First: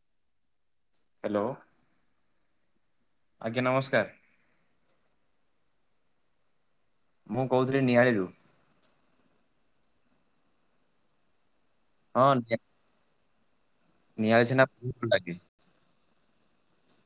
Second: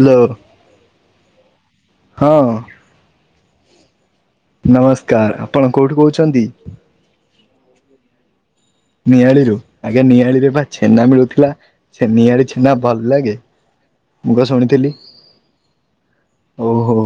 Hello. Hello. ହଁ। ଆଜ୍ଞା ନମସ୍କାର। ନମସ୍କାର ଆପଣ କୋଉଠୁ କହୁଚନ୍ତି। ମୁଁ କହୁଥିଲି ନିଆଳିରୁୁ। ନିଆଳିରୁୁ ଆଜ୍ଞା ନିଆଳିରେ ବା ଛେନା ମିଳୁଥିଲା ସେ ହଁ ନିଆଳି ନିଆ ଛେନା ଭଲ ଲାଗେ ମୁଁ ନିଆଳି ବା ଛେନା ବହୁତ ଶୁଣିଥିଲି ଭଲ ଲାଗେ। ଓଉ ହୋ।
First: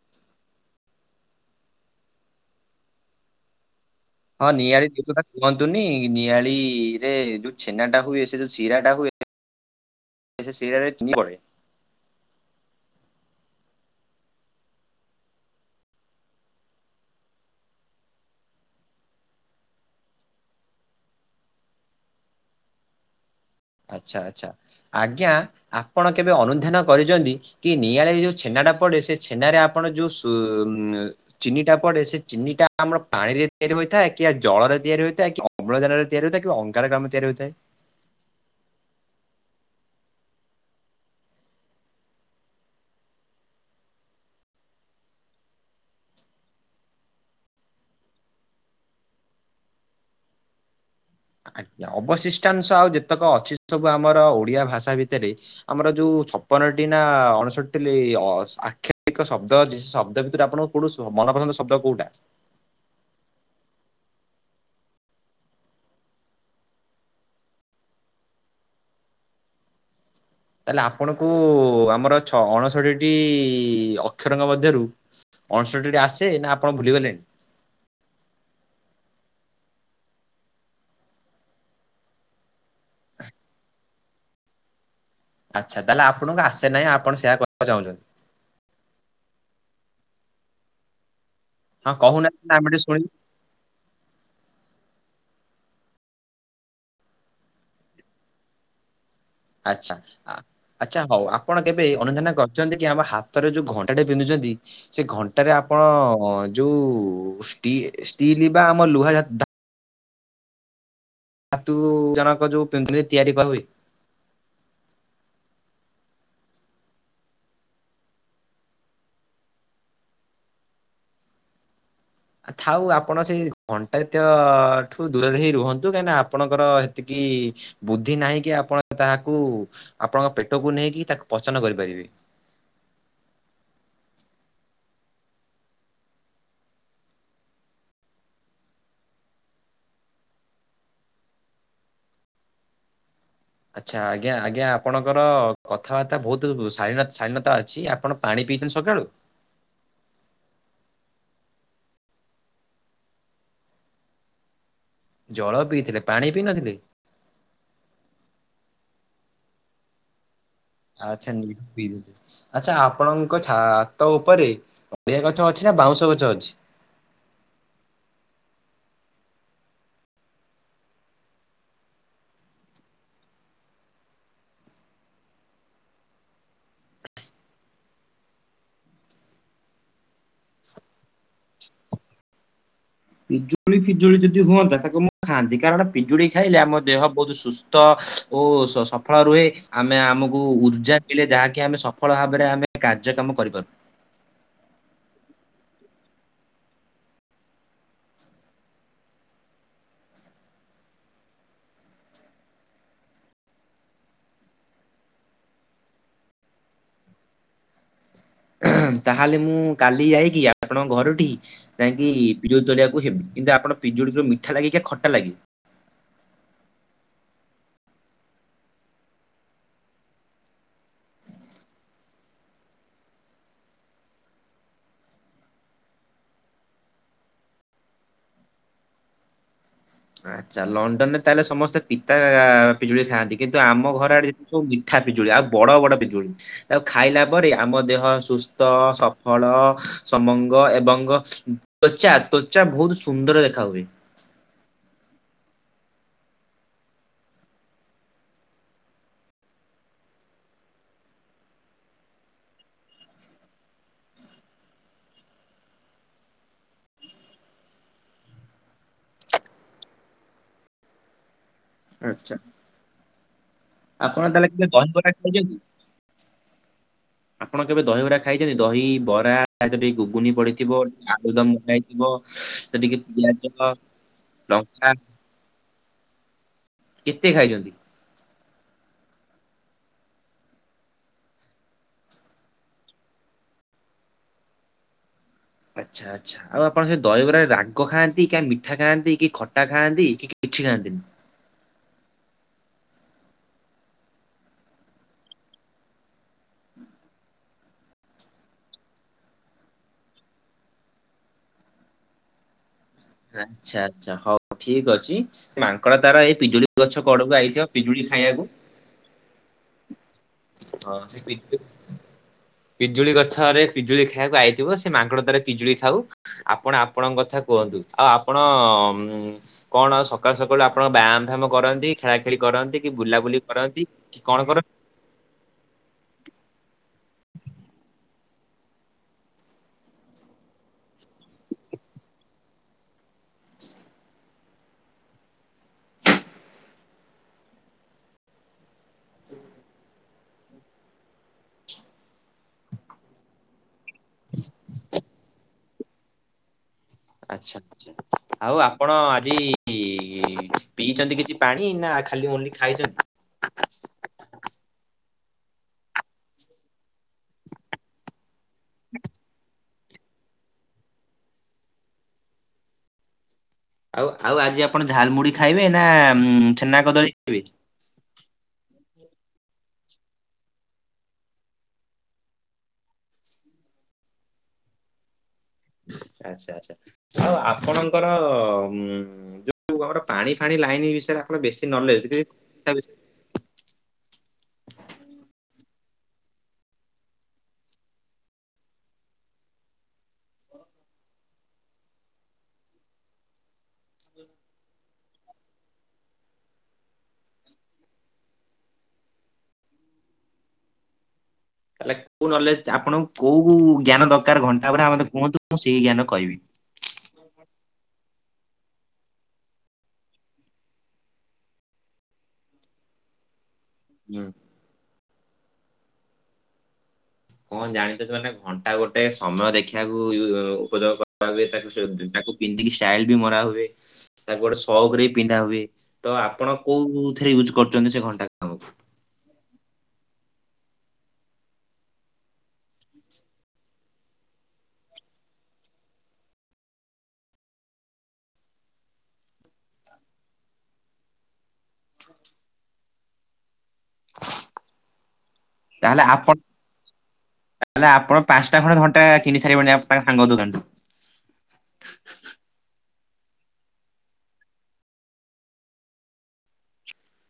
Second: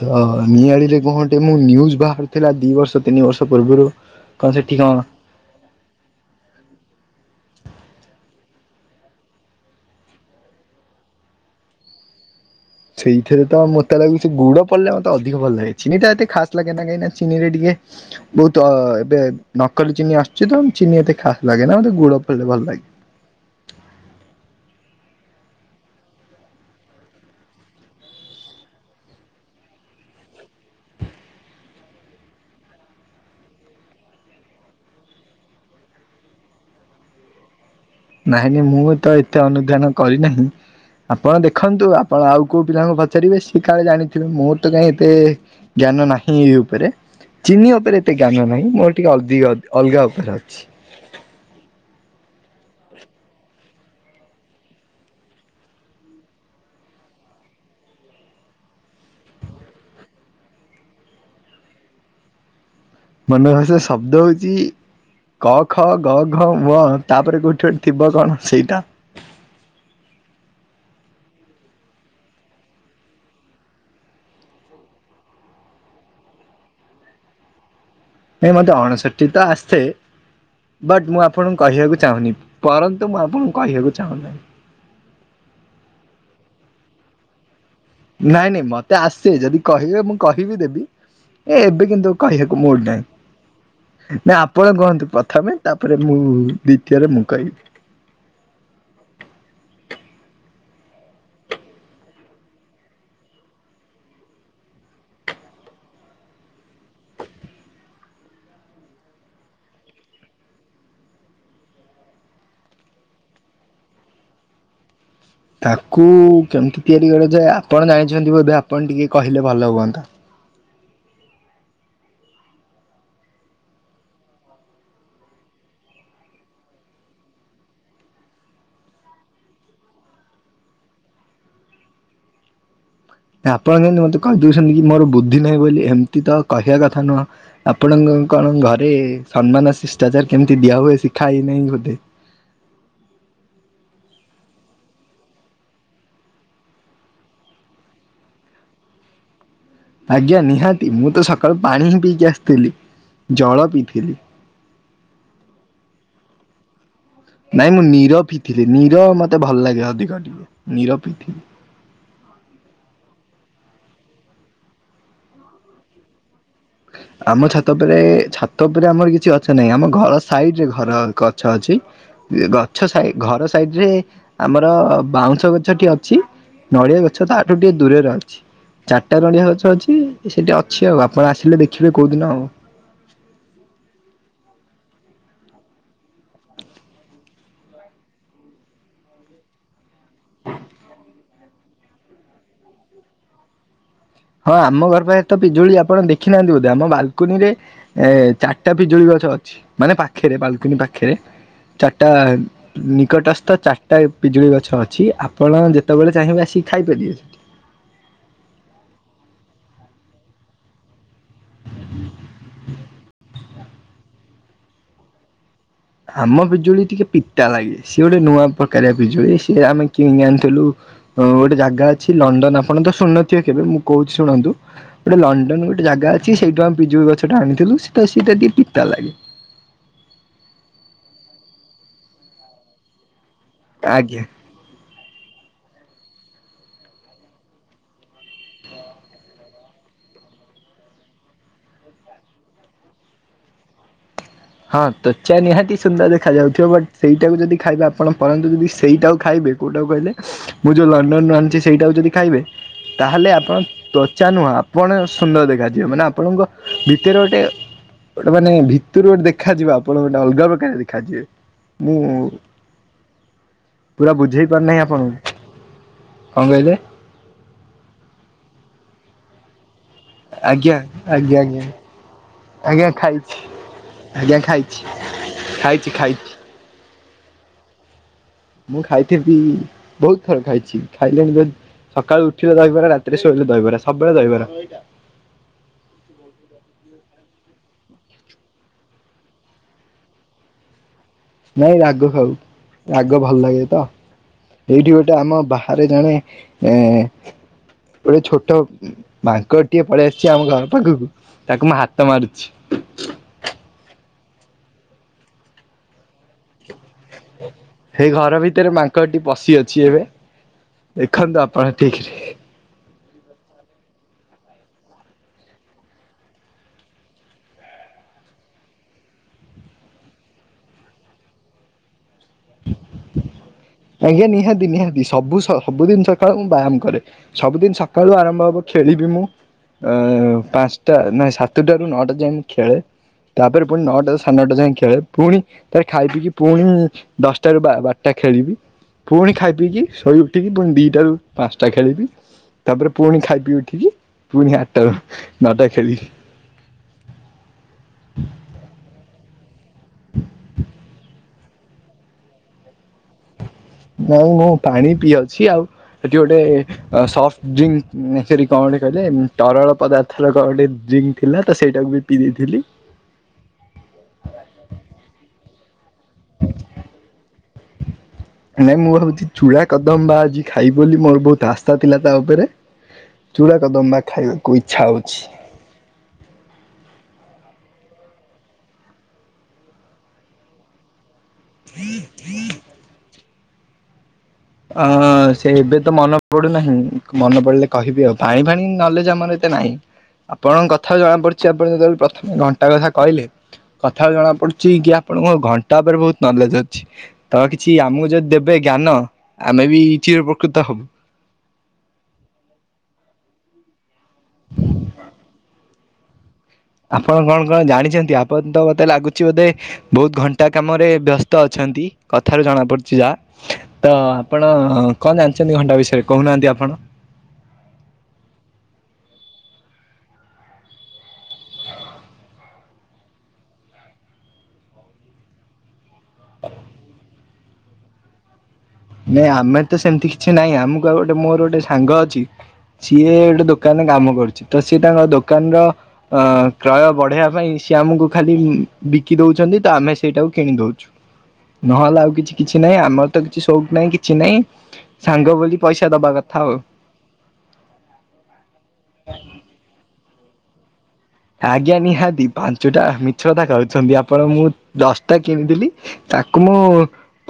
ତ ନିଆଳିରେ କଆଁ ଗୋଟେ ମୁଁ ନିୁଜ ବାହାରିଥିଲା ଦି ବର୍ଷ ତିନି ବର୍ଷ ପୂର୍ବରୁ କଣ ହଁ ସେଠି ନିଆଳି କଣ [unintelligible] କୁହନ୍ତୁନି ନିଆଳି ରେ ଯୋଉ ଛେନା ଟା ହୁଏ ସେ ଯୋଉ ଶିରା ଟା ହୁଏ ଏ ସିରାରେ ଚିନ ପଡ଼େ। ସେଇଥିରେ ତ ମୋତେ ଲାଗୁ ଚି ଗୁଡ ପଡିଲେ ମୋତେ ଅଧିକ ଭଲ ଲାଗେ ଚିନିଟା ଏତେ ଖାସ୍ ଲାଗେ କାହିଁି ନା ଚିନିରେ ଟିକେ ବହୁତ ଏବେ ନକଲି ଚିନି ଆସୁଛି ତ ଚିନି ଏତେ ଖାସ ଲାଗେ ନା ଗୁଡ ପଡିଲେ ଭଲ ଲାଗେ। ଅଛା ଆଚ୍ଛା ଆଜ୍ଞା ଆପଣ କେବେ ଅନୁଧ୍ୟାନ କରିଚନ୍ତି କି ନିଆଁରେ ଯୋଉ ଛେନା ଟା ପଡେ ସେ ଛେନାରେ ଆପଣ ଯୋଉ ଚିନିଟା ପରେ ସେ ଚିନିଟା ଆମର ପାଣି ରେ ତିଆରି ହୋଇଥାଏ କି ଜଳରେ ତିଆରି ହୋଇଥାଏ କି ଅମ୍ଳଜାନରେ ତିଆରି ହୋଇଥାଏ କି ଅଙ୍ଗାରକାମ୍ଳ ରେ ତିଆରି ହୋଇଥାଏ। ନାଇଁ ନାଇ ମୁଁ ତ ଏତେ ଅନୁଧ୍ୟାନ କରିନାହିଁ। ଆପଣ ଦେଖନ୍ତୁ ଆପଣ ଆଉ କୋଉ ପିଲାଙ୍କୁ ପଚାରିବେ ସିଏ କାଳେ ଜାଣିଥିବେ ମୋର ତ କାଇହିଁ ଏତେ ଜ୍ଞାନ ନାହିଁ ଏ ଉପରେ ଚିନି ଉପରେ ଏତେ ଜ୍ଞାନ ନାହିଁ ମୋର ଟିକେ ଅଧିକ ଅଲଗା ଉପରେ ଅଛି। ଆଜ୍ଞା ଅବଶିଷ୍ଟାଂଶ ଆଉ ଯେତେକ ଅଛି ସବୁ ଆମର ଓଡିଆ ଭାଷା ଭିତରେ ଆମର ଯୋଉ ଛପନଟି ନା ଅଣଷଠି ଆକ୍ଷିକ ଶବ୍ଦ ଶବ୍ଦ ଭିତରେ ଆପଣ କୋଉୁ ମନପସନ୍ଦ ଶବ୍ଦ କୋଉଟା? ମନ ପସ ଶବ୍ଦ ହଉଚି କ ଖ ଗ ଘ ଙ ତାପରେ କୋଠି ଗୋଠେ ଥିବ କଣ ସେଇଟା ତାହେଲେ ଆପଣଙ୍କୁ ଆମର ଛ ଅଣଷଠିଟି ଅକ୍ଷରଙ୍କ ମଧ୍ୟରୁ ଅଣଷଠିଟି ଆସେ ନା ଆପଣ ଭୁଲିଗଲେଣି। ନାଇଁ ମତେ ଅଣଷଠି ତ ଆସ୍‌ଥେ। ବଟ୍ ମୁଁ ଆପଣଙ୍କୁ କହିବାକୁ ଚାହୁଁନି ପରନ୍ତୁ ମୁଁ ଆପଣଙ୍କୁ କହିବାକୁ ଚାହୁଁ ନାହିଁ। ଆଚ୍ଛା ତାହେଲେ ଆପଣଙ୍କୁ ଆସେ ନାହିଁ ଆପଣ ସେଆ କହିବାକୁ ଚାହୁଁଚନ୍ତି। ନାଇଁ ନାଇଁ ମତେ ଆସେ ଯଦି କହିବେ ମୁଁ କହିବି ଦେବି। ଏବେ ହଁ କିନ୍ତୁ କହୁନାହାନ୍ତି କହିବାକୁ ଆମେ ମୁଁ ଟିକେ ଓଲ୍ଟା। ଶୁଣିବୁ। ନା ଆପଣ କୁହନ୍ତୁ ପ୍ରଥମେ ତାପରେ ମୁଁ ଦ୍ଵିତୀୟରେ ମୁଁ କହିବି। ଆଚଛା ଆ ଆଚ୍ଛା ହଉ ଆପଣ କେବେ ଅନୁଧାନ କରିଚନ୍ତି କି ଆମ ହାତରେ ଯୋଉ ଘଣ୍ଟାଟେ ପିନ୍ଧୁଚନ୍ତି ସେ ଘଣ୍ଟାରେ ଆପଣ ଯୋଉ ଷ୍ଟି ଷ୍ଟିଲି ବା ଆମ ଲୁହା ଜାତୀ ଧା ଧାତୁ ଜଣକ ଯୋଉ ପିନ୍ଧିଲେ ତିଆରି କହିହୁଏ। ତାଙ୍କୁ କେମିତି ତିଆରି କରାଯାଏ ଆପଣ ଜାଣିଚନ୍ତି ବୋଧେ ଆପଣ ଟିକେ କହିଲେ ଭଲ ହୁଅନ୍ତା। ଥାଉ ଆପଣ ସେଇ ଘଣ୍ଟା ଯାତୀୟ ଠୁ ଦୂରରେ ହେଇ ରୁହନ୍ତୁ କାହିଁକି ନା ଆପଣଙ୍କର ସେତିକି ବୁଦ୍ଧି ନାହିଁକି ଆପଣ ତାହାକୁ ଆପଣଙ୍କ ପେଟକୁ ନେଇକି ତାକୁ ପଚନ କରିପାରିବେ। ଆପଣ କେମତି ମତେ କହି ଦଉଚନ୍ତି କି ମୋର ବୁଦ୍ଧି ନାହିଁ ବୋଲି ଏମିତି ତ କହିବା କଥା ନୁହଁ। ଆପଣଙ୍କ କଣ ଘରେ ସମ୍ମାନ ଶିଷ୍ଟାଚାର କେମିତି ଦିଆ ହୁଏ ଶିଖା ହେଇନାହିଁ ବୋଧେ। ଆଚ୍ଛା ଆଜ୍ଞା ଆଜ୍ଞା ଆପଣଙ୍କର କଥାବାର୍ତ୍ତା ବହୁତ୍ ଶାଳୀନତ ଶାଳୀନତା ଅଛି ଆପଣ ପାଣି ପିଚନ୍ତି ସକାଳୁ। ଆଜ୍ଞା ନିହାତି ମୁଁ ତ ସକାଳୁ ପାଣି ହିଁ ପିଇକି ଆସିଥିଲି ଜଳ ପିଇଥିଲି। ଜଳ ପିଇଥିଲେ ପାଣି ପିଇ ନଥିଲେ। ନାଇଁ ମୁଁ ନିର ପିଥିଲି ନିର ମତେ ଭଲ ଲାଗେ ଅଧିକ ଟିକେ। ନୀର ଆଛା ପିଇଥିଲି। ନିର ପିଥିଲେ। ଆଚ୍ଛା ଆପଣଙ୍କ ଛାତ ଉପରେ ପପେଆ ଗଛ ଅଛି ନା ବାଉଁଶ ଗଛ ଅଛି। ଆମ ଛାତ ଉପରେ ଛାତ ଉପରେ ଆମର କିଛି ଗଛ ନାହିଁ ଆମ ଘର ସାଇଡ୍‌ରେ ଘର ଗଛ ଅଛି। ଗଛ ସାଇ ଘର ସାଇଡ୍‌ ରେ ଆମର ବାଉଁଶ ଗଛଟି ଅଛି। ନଡିଆ ଗଛ ତ ଆଠୁ ଟିକେ ଦୂରରେ ଅଛି ଚାରିଟା ନଡିଆ ଗଛ ଅଛି ସେଠି ଅଛି ଆଉ ଆପଣ ଆସେ ଆସିଲେ ଦେଖିବେ କୋଉଦିନ ଆଉ। ପିଜୁଳି ଫିଜୁଳି ଯଦି ହୁଅନ୍ତା ତାକୁ ମୁଁ ଖାଆନ୍ତି କାରଣ ପିଜୁଳି ଖାଇଲେ ଆମ ଦେହ ବହୁତ ସୁ ତ ଓ ସଫଳ ରୁହେ ଆମେ ଆମକୁ ଉର୍ଜା କିଲେ ଯାହାକି ଆମେ ସଫଳ ଭାବରେ ଆମେ କାର୍ଯ୍ୟକ୍ରମ କରିପାରୁ। ହଁ ଆମ ଘର ପାଖେରେ ତ ପିଜୁଳି ଆପଣ ଦେଖି ନାହାନ୍ତି ବୋଧେ ଆମ ବାଲ୍ କୁନିରେ ଏ ଚାର୍ ଟା ପିଜୁଳି ଗଛ ଅଛି ମାନେ ପାଖେରେ ବାଲ୍ କୁନି ପାଖେରେ ଚାରିଟା। ନିକଟସ୍ଥ ଚାରିଟା ପିଜୁଳି ଗଛ ଅଛି ଆପଣ ଯେତେବେଳେ ଚାହିଁବେ ଆସିକି ଖାଇପାରିବେ। ତାହେଲେ ମୁଁ କାଲି ଯାଇକି ଆପଣଙ୍କ ଘରଟି ଯାଇଁକି ପିଜୁଳି ତଳିବାକୁ ହେବି କିନ୍ତୁ ଆପଣ ପିଜୁଡି ତ ମିଠା ଲାଗେ କି ଖଟା ଲାଗେ। ଆମ ପିଜୁଳି ଟିକେ ପିତା ଲାଗେ ସିଏ ଗୋଟେ ନୂଆ ପ୍ରକାରିଆ ପିଜୁଳି ସିଏ ଆମେ କିଣି ଆଣିଥିଲୁ। ହଁ ଗୋଟେ ଜାଗା ଅଛି ଲଣ୍ଡନ ଆପଣ ତ ଶୁଣୁନଥିବେ କେବେ ମୁଁ କହୁଛି ଶୁଣନ୍ତୁ। ଗୋଟେ ଲଣ୍ଡନ ଗୋଟେ ଜାଗା ଅଛି ସେଇଠୁ ଆମେ ପିଜୁଳି ଗଛଟା ଆଣିଥିଲୁ ସେଟା ସେଟା ଟିକେ ପିତା ଲାଗେ। ଆଚ୍ଛା ଲଣ୍ଡନ ରେ ତାହେଲେ ସମସ୍ତେ ପିତା ପିଜୁଳି ଖାଆନ୍ତି କିନ୍ତୁ ଆମ ଘର ଆଜ୍ଞା ଆଡେ ଯଦି ସବୁ ମିଠା ପିଜୁଳି ଆଉ ବଡ ବଡ ପିଜୁଳି। ଆଉ ଖାଇଲା ପରେ ଆମ ଦେହ ସୁସ୍ଥ ସଫଳ ସମଙ୍ଗ ଏବଂଙ୍ଗ ତ୍ୱଚା ତ୍ୱଚା ବହୁତ ସୁନ୍ଦର ଦେଖା ହୁଏ। ହଁ ତ୍ୱଚା ନିହାତି ସୁନ୍ଦର ଦେଖା ଯାଉଥିବ ବଟ୍ ସେଇଟାକୁ ଯଦି ଖାଇବେ ଆପଣ ପରନ୍ତୁ ଯଦି ସେଇଟାକୁ ଖାଇବେ କୋଉଟାକୁ କହିଲେ ମୁଁ ଯେଉଁ ଲଣ୍ଡନରୁ ଆଣିଛି ସେଇଟାକୁ ଯଦି ଖାଇବେ ତାହେଲେ ଆପଣ ତ୍ୱଚା ନୁହଁ ଆପଣ ସୁନ୍ଦର ଦେଖାଯିବ ମାନେ ଆପଣଙ୍କ ଭିତରେ ଗୋଟେ ଗୋଟେ ମାନେ ଭିତରୁ ଗୋଟେ ଦେଖାଯିବ ଆପଣ ଗୋଟେ ଅଲଗା ପ୍ରକାର ଦେଖାଯିବେ। ମୁଁ ଆଚ୍ଛା ପୁରା ଆପଣ ବୁଝେଇ ତାହେଲେ କେବେ ପାରୁନାହିଁ ଦହିବରା ଆପଣଙ୍କୁ। ଖାଇଛନ୍ତି? କଣ କହିଲେ। ଆପଣ କେବେ ଦହି ବରା ଖାଇଛନ୍ତି ଦହି ବରା [unintelligible] ଗୁନି ଆଜ୍ଞା ପଡିଥିବ ଆଜ୍ଞା ଆଳୁଦମ ଆଜ୍ଞା ମଟା ହେଇଥିବ ସେ ଆଜ୍ଞା ଟିକେ ଖାଇଛି ପିଆଜ ଆଜ୍ଞା ଖାଇଛି ଲଙ୍କା ଖାଇଛି ଖାଇଛି। କେତେ ଖାଇଛନ୍ତି? ମୁଁ ଖାଇଥିବି ବହୁତ ଥର ଖାଇଛି ଖାଇଲାଣି ଯ ସକାଳୁ ଉଠିଲେ ଦହିବାର ରାତିରେ ଶୋଇଲେ ଦହିବାର ସବୁବେଳେ ଦହିବାର। ଆଚ୍ଛା। ଆଛା ଆଉ ଆପଣ ସେ ଦହିବରାରେ ରାଗ ଖାଆନ୍ତି କି ମିଠା ଖାଆନ୍ତି କି ଖଟା ଖାଆନ୍ତି କି କିଛି ଖାଆନ୍ତିନି? ନାଇଁ ରାଗ ଖାଉ ରାଗ ଭଲ ଲାଗେ ତ। ଏଇଠି ଗୋଟେ ଆମ ବାହାରେ ଜଣେ ଏ ଗୋଟେ ଛୋଟ ମାଙ୍କଡ଼ ଟିକେ ପଳେଇଆସିଛି ଆମ ଘର ପାଖକୁ ତାକୁ ମୁଁ ହାତ ମାରୁଛି। ଆଛା ଆଚ୍ଛା ହଉ ଠିକ ଅଛି ମାଙ୍କଡ଼ ତାର ଏଇ ପିଜୁଳି ଗଛ କଡକୁ ଆଇଥିବ ପିଜୁଳି ହେଇ ଘର ଖାଇବାକୁ ଭିତରେ ମାଙ୍କଟି ପଶି ଅଛି ଏବେ। ହଁ ସେ ଦେଖନ୍ତୁ ପିଜୁ ଆପଣ ଠିକ ରେ। ପିଜୁଳି ଗଛରେ ପିଜୁଳି ଖାଇବାକୁ ଆଇଥିବ ସେ ମାଙ୍କଡ଼ ତାରେ ପିଜୁଳି ଖାଉ। ଆପଣ ଆପଣଙ୍କ କଥା କୁହନ୍ତୁ। ଆଉ ଆପଣ କଣ ସକାଳୁ ସକାଳୁ ଆପଣ ବ୍ୟାୟାମ ଫ୍ୟାମ କରନ୍ତି? ଖେଳା ଖେଳି କରନ୍ତି କି ବୁଲାବୁଲି କରନ୍ତି? କି ଆଜ୍ଞା କଣ ନିହାତି କରନ୍ତି ନିହାତି ସବୁ ସ ସବୁଦିନ ସକାଳୁ ମୁଁ ବ୍ୟାୟାମ କରେ ସବୁଦିନ ସକାଳୁ ଆରମ୍ଭ ହବ ଖେଳିବି ମୁଁ ଏ ପାଞ୍ଚଟା ନାଇ ସାତଟାରୁ ନଅଟା ଯାଏ ମୁଁ ଖେଳେ। ତାପରେ ପୁଣି ନଅଟା ସାଢେ ନଅଟା ଯଏଁ ଖେଳେ ପୁଣି ତାରେ ଖାଇ ପିଇକି ପୁଣି ଦଶଟା ରୁ ବାରଟା ଖେଳିବି। ପୁଣି ଖାଇ ପିଇ କିି ଶୋଇ ଉଠିକି ପୁଣି ଦିଟା ର ପାଞ୍ଚଟା ଖେଳିବି। ତାପରେ ପୁଣି ଖାଇ ପିଇ ଉଠିକି ପୁଣି ଆଠଟା ରୁ ନଅଟା ଖେଳିବି। ଆଛା ଆଉ ଆପଣ ଆଜି ପିଇଛନ୍ତି କିଛି ପାଣି ନା ଖାଲି ଓନ୍ଲି ଖାଇଛନ୍ତି? ନାଇଁ ମୁଁ ପାଣି ପିଇଅଛି ଆଉ ସେଠି ଗୋଟେ ସଫ୍ଟ ଡ୍ରିଙ୍କ ସରି କଣ ଗଟେ କହିଲେ ତରଳ ପଦାର୍ଥର କ ଗୋଟେ ଡ୍ରିଙ୍କ୍ ଥିଲା ତ ସେଇଟାକୁ ବି ପିଇ ଦେଇଥିଲି। ଆଉ ଆଉ ଆଜି ଆପଣ ଝାଲ ମୁୁଢି ଖାଇବେ ନା ଛେନା କଦଳୀ ଖାଇବେ? ନାଇଁ ମୁଁ ଭାବଛି ଚୂଡ଼ା କଦମ୍ବା ଆଜି ଖାଇବି ବୋଲି ମୋର ବହୁତ ଆସ୍ଥା ଥିଲା ତା ଉପରେ। ଚୂଡ଼ା କଦମ୍ବା ଖାଇବାକୁ ଇଚ୍ଛା ହେଉଛି। ଆଚ୍ଛା ଆଚ୍ଛା। ଆଉ ଆପଣଙ୍କର ଉ ଯୋଉ ଆମର ପାଣି ଫାଣି ଲାଇନ ବିଷୟରେ ବେଶୀ ନଲେଜ ଯଦି ତା ବିସ ଅ ଅ ସେ ଏବେ ତ ମନେ ପଡୁନାହିଁ ମନେ ପଡିଲେ କହିବି ଆଉ। ପାଣି ଫାଣି ନଲେଜ ଆମର ଏତେ ନାହିଁ। ଆପଣଙ୍କ କଥାରୁ ଜଣାପଡିଛି ଆପଣ ଯେତେବେଳେ ପ୍ରଥମେ ଘଣ୍ଟା କଥା କହିଲେ। କଥାରୁ ଜଣା ପଡ଼ୁଛି କି ଆପଣଙ୍କ ଘଣ୍ଟା ଉପରେ ବହୁତ ନଲେଜ ଅଛି। ତ କିଛି ଆମକୁ ଯଦି ଦେବେ ଜ୍ଞାନ ଆମେ ବି ଚିରୋଉପକୃତ ହେବୁ। ତାହେଲେ କୋଉ ନଲେଜ ଆପଣଙ୍କୁ କୋଉ ଜ୍ଞାନ ଦରକାର ଘଣ୍ଟା ଉପରେ ମତେ କୁହନ୍ତୁ ମୁଁ ସେଇ ଜ୍ଞାନ କହିବି। ଆପଣ କଣ କଣ ଜାଣିଛନ୍ତି ଆପଣ ତ ମତେ ଲାଗୁଛି ବୋଧେ ବହୁତ ଘଣ୍ଟା କାମରେ ବ୍ୟସ୍ତ ଅଛନ୍ତି କଥାରୁ ଜଣା ପଡିୁଛି ଯା। ତ ହୁଁ ଆପଣ କଣ ଜାଣିଛନ୍ତି ଘଣ୍ଟା ବିଷୟରେ କହୁନାହାନ୍ତି ଆପଣ? କଣ ଜାଣିଛନ୍ତି ମାନେ ଘଣ୍ଟା ଗୋଟେ ସମୟ ଦେଖିବାକୁ ଉପଯୋଗ କରିବାକୁ ତାକୁ [unintelligible] ପିନ୍ଧିକି ଷ୍ଟାଇଲ ବି ମରା ହୁଏ। ତାକୁ ଗୋଟେ ସଉକରେ ପିନ୍ଧା ହୁଏ। ତ ଆପଣ କୋଉଥିରେ ୟୁଜ୍ କରୁଛନ୍ତି ସେ ଘଣ୍ଟାକୁ? ନାଇଁ ଆମେ ତ ସେମିତି କିଛି ନାହିଁ ଆମକୁ ଆଉ ଗୋଟେ ମୋର ଗୋଟେ ସାଙ୍ଗ ଅଛି। ସିଏ ଗୋଟେ ଦୋକାନରେ କାମ କରୁଛି ତ ସିଏ ତାଙ୍କ ଦୋକାନ ର ଅ କ୍ରୟ ବଢେଇବା ପାଇଁ ସିଏ ଆମକୁ ଖାଲି ବିକି ଦଉଛନ୍ତି ତ ଆମେ ସେଇଟାକୁ କିଣି ଦଉଛୁ। ନହେଲେ ଆଉ କିଛି କିଛି ନାହିଁ ଆମର ତ କିଛି ସୁ ସଉକ ନାହିଁ କିଛି ନାହିଁ ସାଙ୍ଗ ବୋଲି ପଇସା ତାହେଲେ ଦବା ଆପଣ କଥା ଆଉ। ତାହେଲେ ଆପଣ ପାଞ୍ଚଟା ଖଣ୍ଡେ ଘଣ୍ଟା କିଣିି ସାରିବେଣି ଆପଣଙ୍କ ସାଙ୍ଗ ଦୋକାନଠୁ? ଆଜ୍ଞା ନିହାତି ପାଞ୍ଚଟା ମିଛକଥା କହୁଛନ୍ତି ଆପଣ ମୁଁ ଦଶଟା କିଣିଥିଲି ତାକୁ ମୁଁ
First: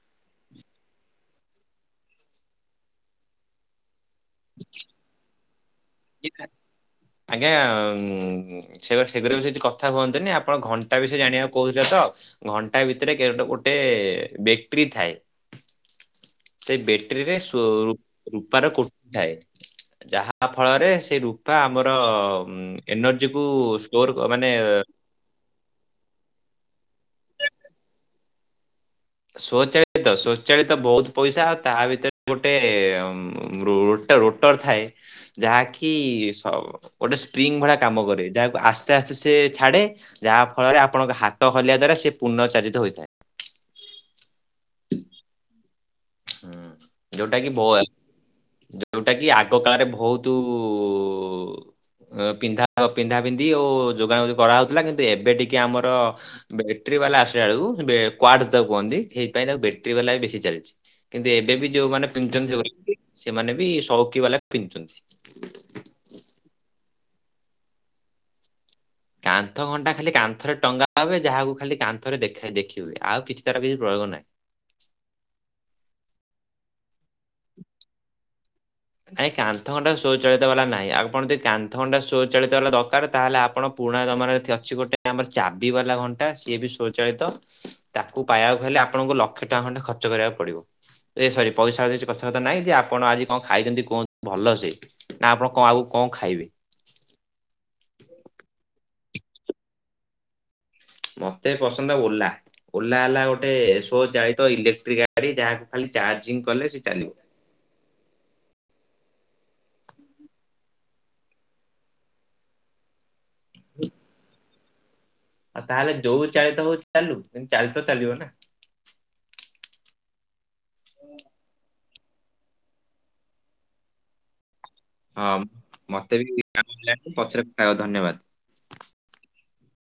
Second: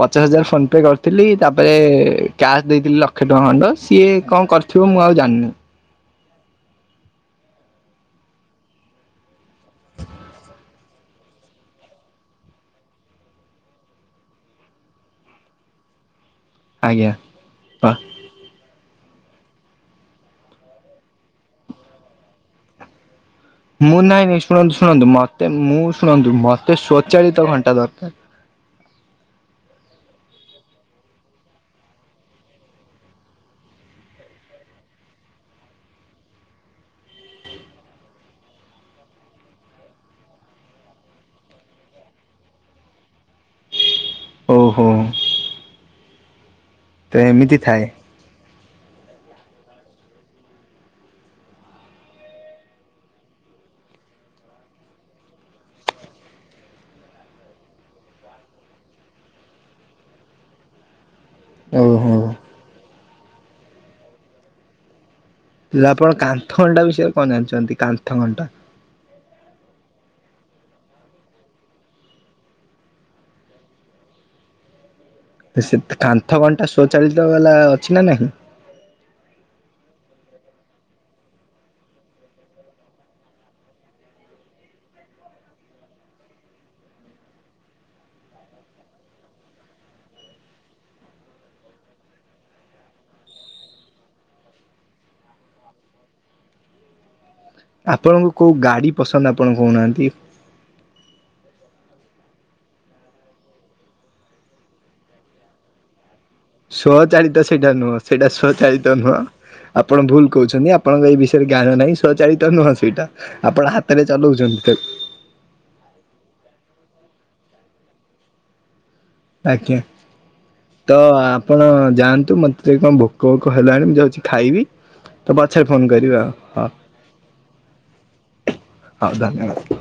ପଚାଶ ହଜାର ଫୋନ ପେ କରିଥିଲି ତାପରେ କ୍ୟାସ୍ ଦେଇଥିଲି ଲକ୍ଷେ ଟଙ୍କା ଖଣ୍ଡ ସିଏ କଣ କରି ଥିବ ମୁଁ ଆଉ ଜାଣିନି। ଆଜ୍ଞା ସେଗୁରା ସେଗୁରା ବେଶି କଥା ହୁଅନ୍ତିନି ଆପଣ ଘଣ୍ଟା ବିଷୟରେ ଜାଣିବାକୁ କହୁଛତ ଘଣ୍ଟା ଭିତରେ ଗେ ଗୋଟେ ବେଟରୀ ଥାଏ। ସେ ଆଜ୍ଞା। ବେଟେରୀରେ ସୋ ରୂପାର କୋଟିଂ ଥାଏ ଯାହା ଫଳରେ ସେ ରୂପା ଆମର ଏନର୍ଜିକୁ ଷ୍ଟୋର ମାନେ ତ ମୁଁ ଶୁଣନ୍ତୁ ମତେ ସ୍ଵଚାଳିତ ଘଣ୍ଟା ଦରକାର। ସ୍ଵଚାଳିତ ସ୍ଵଚାଳିତ ବହୁତ ପଇସା ଆଉ ତା ଭିତରେ ଗୋଟେ ରୋଟା ରୋଟର ଥାଏ ଯାହାକି ସ ଗୋଟେ ସ୍ପ୍ରିଙ୍ଗ ଭଳିଆ କାମ କରେ ଯାହାକୁ ଆସ୍ତେ ଆସ୍ତେ ସେ ଛାଡେ ଯାହା ଫଳରେ ଆପଣଙ୍କ ହାତ ହଲିବା ଦ୍ଵାରା ସେ ପୁନଃଚାଳିତ ହୋଇଥାଏ। ଓହୋ। ତ ଯୋଉଟା କି ଏମିତି ଥାଏ ବୋଲ୍ ଯୋଉଟାକିି ଆଗ କାଳରେ ବହୁତୁ ପିନ୍ଧା ପିନ୍ଧା ପିନ୍ଧି ଓ ଯୋଗାଣ କରାହଉଥିଲା କିନ୍ତୁ ଏବେ ଟିକେ ଆମର ବେଟେରୀ ବାଲା ଆସିଲା ବେଳକୁ କ୍କ୍ୱାଡ ତାକୁ କୁହନ୍ତି ସେଇ ପାଇଁ ତା ବେ ଟେରୀ ବେଲା ଏବେ ବେଶୀ ଚାଲିଛି କିନ୍ତୁ ଏବେ ବି ଯୋଉମାନେ ଓହୋ। ପିନ୍ଧୁଛନ୍ତି ସେମାନେ ବି ସଉକି ବାଲା ପିନ୍ଧୁଛନ୍ତି। ହେଲେ ଆପଣ କାନ୍ଥଘଣ୍ଟା ବିଷୟରେ କଣ ଜାଣିଛନ୍ତି କାନ୍ଥଘଣ୍ଟା? କାନ୍ଥ ଘଣ୍ଟା ଖାଲି କାନ୍ଥରେ ଟଙ୍ଗା ହୁଏ ଯାହାକୁ ଖାଲି କାନ୍ଥରେ ଦେଖ ଦେଖି ହୁଏ ଆଉ କିଛି ତାର କିଛି ପ୍ରୟୋଗ ନାହିଁ। ସେ କାନ୍ଥ ଘଣ୍ଟା ସ୍ୱଚାଳିତ ବାଲା ଅଛି ନା ନାହିଁ? ନାଇଁ କାନ୍ଥ ଘଣ୍ଟା ସ୍ୱଚାଳିତ ବାଲା ନାହିଁ ଆପଣ ଯଦି କାନ୍ଥ ଘଣ୍ଟା ସ୍ଵଚାଳିତ ବାଲା ଦରକାର ତାହେଲେ ଆପଣ ପୁରୁଣା ଜମାନାରେ ଅଛି ଗୋଟେ ଆମର ଚାବି ବାଲା ଘଣ୍ଟା ସିଏ ବି ସ୍ଵଚାଳିତ ତାକୁ ପାଇବାକୁ ହେଲେ ଆପଣଙ୍କୁ ଲକ୍ଷେ ଟଙ୍କା ଖଣ୍ଡେ ଖର୍ଚ୍ଚ କରିବାକୁ ପଡିବ। ଏ ସରି ପଇସା କିଛି କଥାବାର୍ତ୍ତା ନାହିଁ ଯେ ଆପଣ ଆଜି କଣ ଖାଇଛନ୍ତି କୁହନ୍ତୁ ଭଲ ସେ ନା ଆପଣ କଣ ଆଗକୁ କଣ ଖାଇବେ? ଆପଣଙ୍କୁ କୋଉ ଗାଡ଼ି ପସନ୍ଦ ଆପଣ କହୁନାହାନ୍ତି? ମତେ ପସନ୍ଦ ଓଲା। ଓଲା ହେଲା ଗୋଟେ ଏସୋ ଚାଳିତ ଇଲେକ୍ଟ୍ରିକ ଗାଡି ଯାହାକୁ ଖାଲି ଚାର୍ଜିଂ କଲେ ସେ ଚାଲିବ। ସ୍ୱଚାଳିତ ସେଇଟା ନୁହଁ ସେଇଟା ସ୍ଵଚାଳିତ ନୁହଁ ଆପଣ ଭୁଲ କହୁଛନ୍ତି ଆପଣଙ୍କ ଏଇ ବିଷୟରେ ଜ୍ଞାନ ନାହିଁ ସଚାଳିତ ନୁହଁ ସେଇଟା ଆପଣ ହାତରେ ଚଲଉଛନ୍ତି ତ ଆଉ ତାହେଲେ ଯୋଉ ଚାଳିତ ହଉଛି ଚାଲୁ ଚାଳିତ ଚାଲିବ ନା? ଆଜ୍ଞା ତ ଆପଣ ଯାଆନ୍ତୁ ମତେ ସେ କଣ ଭୋକ ଭୋକ ହେଲାଣି ମୁଁ ଯାଉଛି ଖାଇବି। ହଁ ତ ପଛରେ ଫୋନ କରିବି ମତେ ଆଉ ବି ପଚରେ ଧନ୍ୟବାଦ। ହଁ ଧନ୍ୟବାଦ।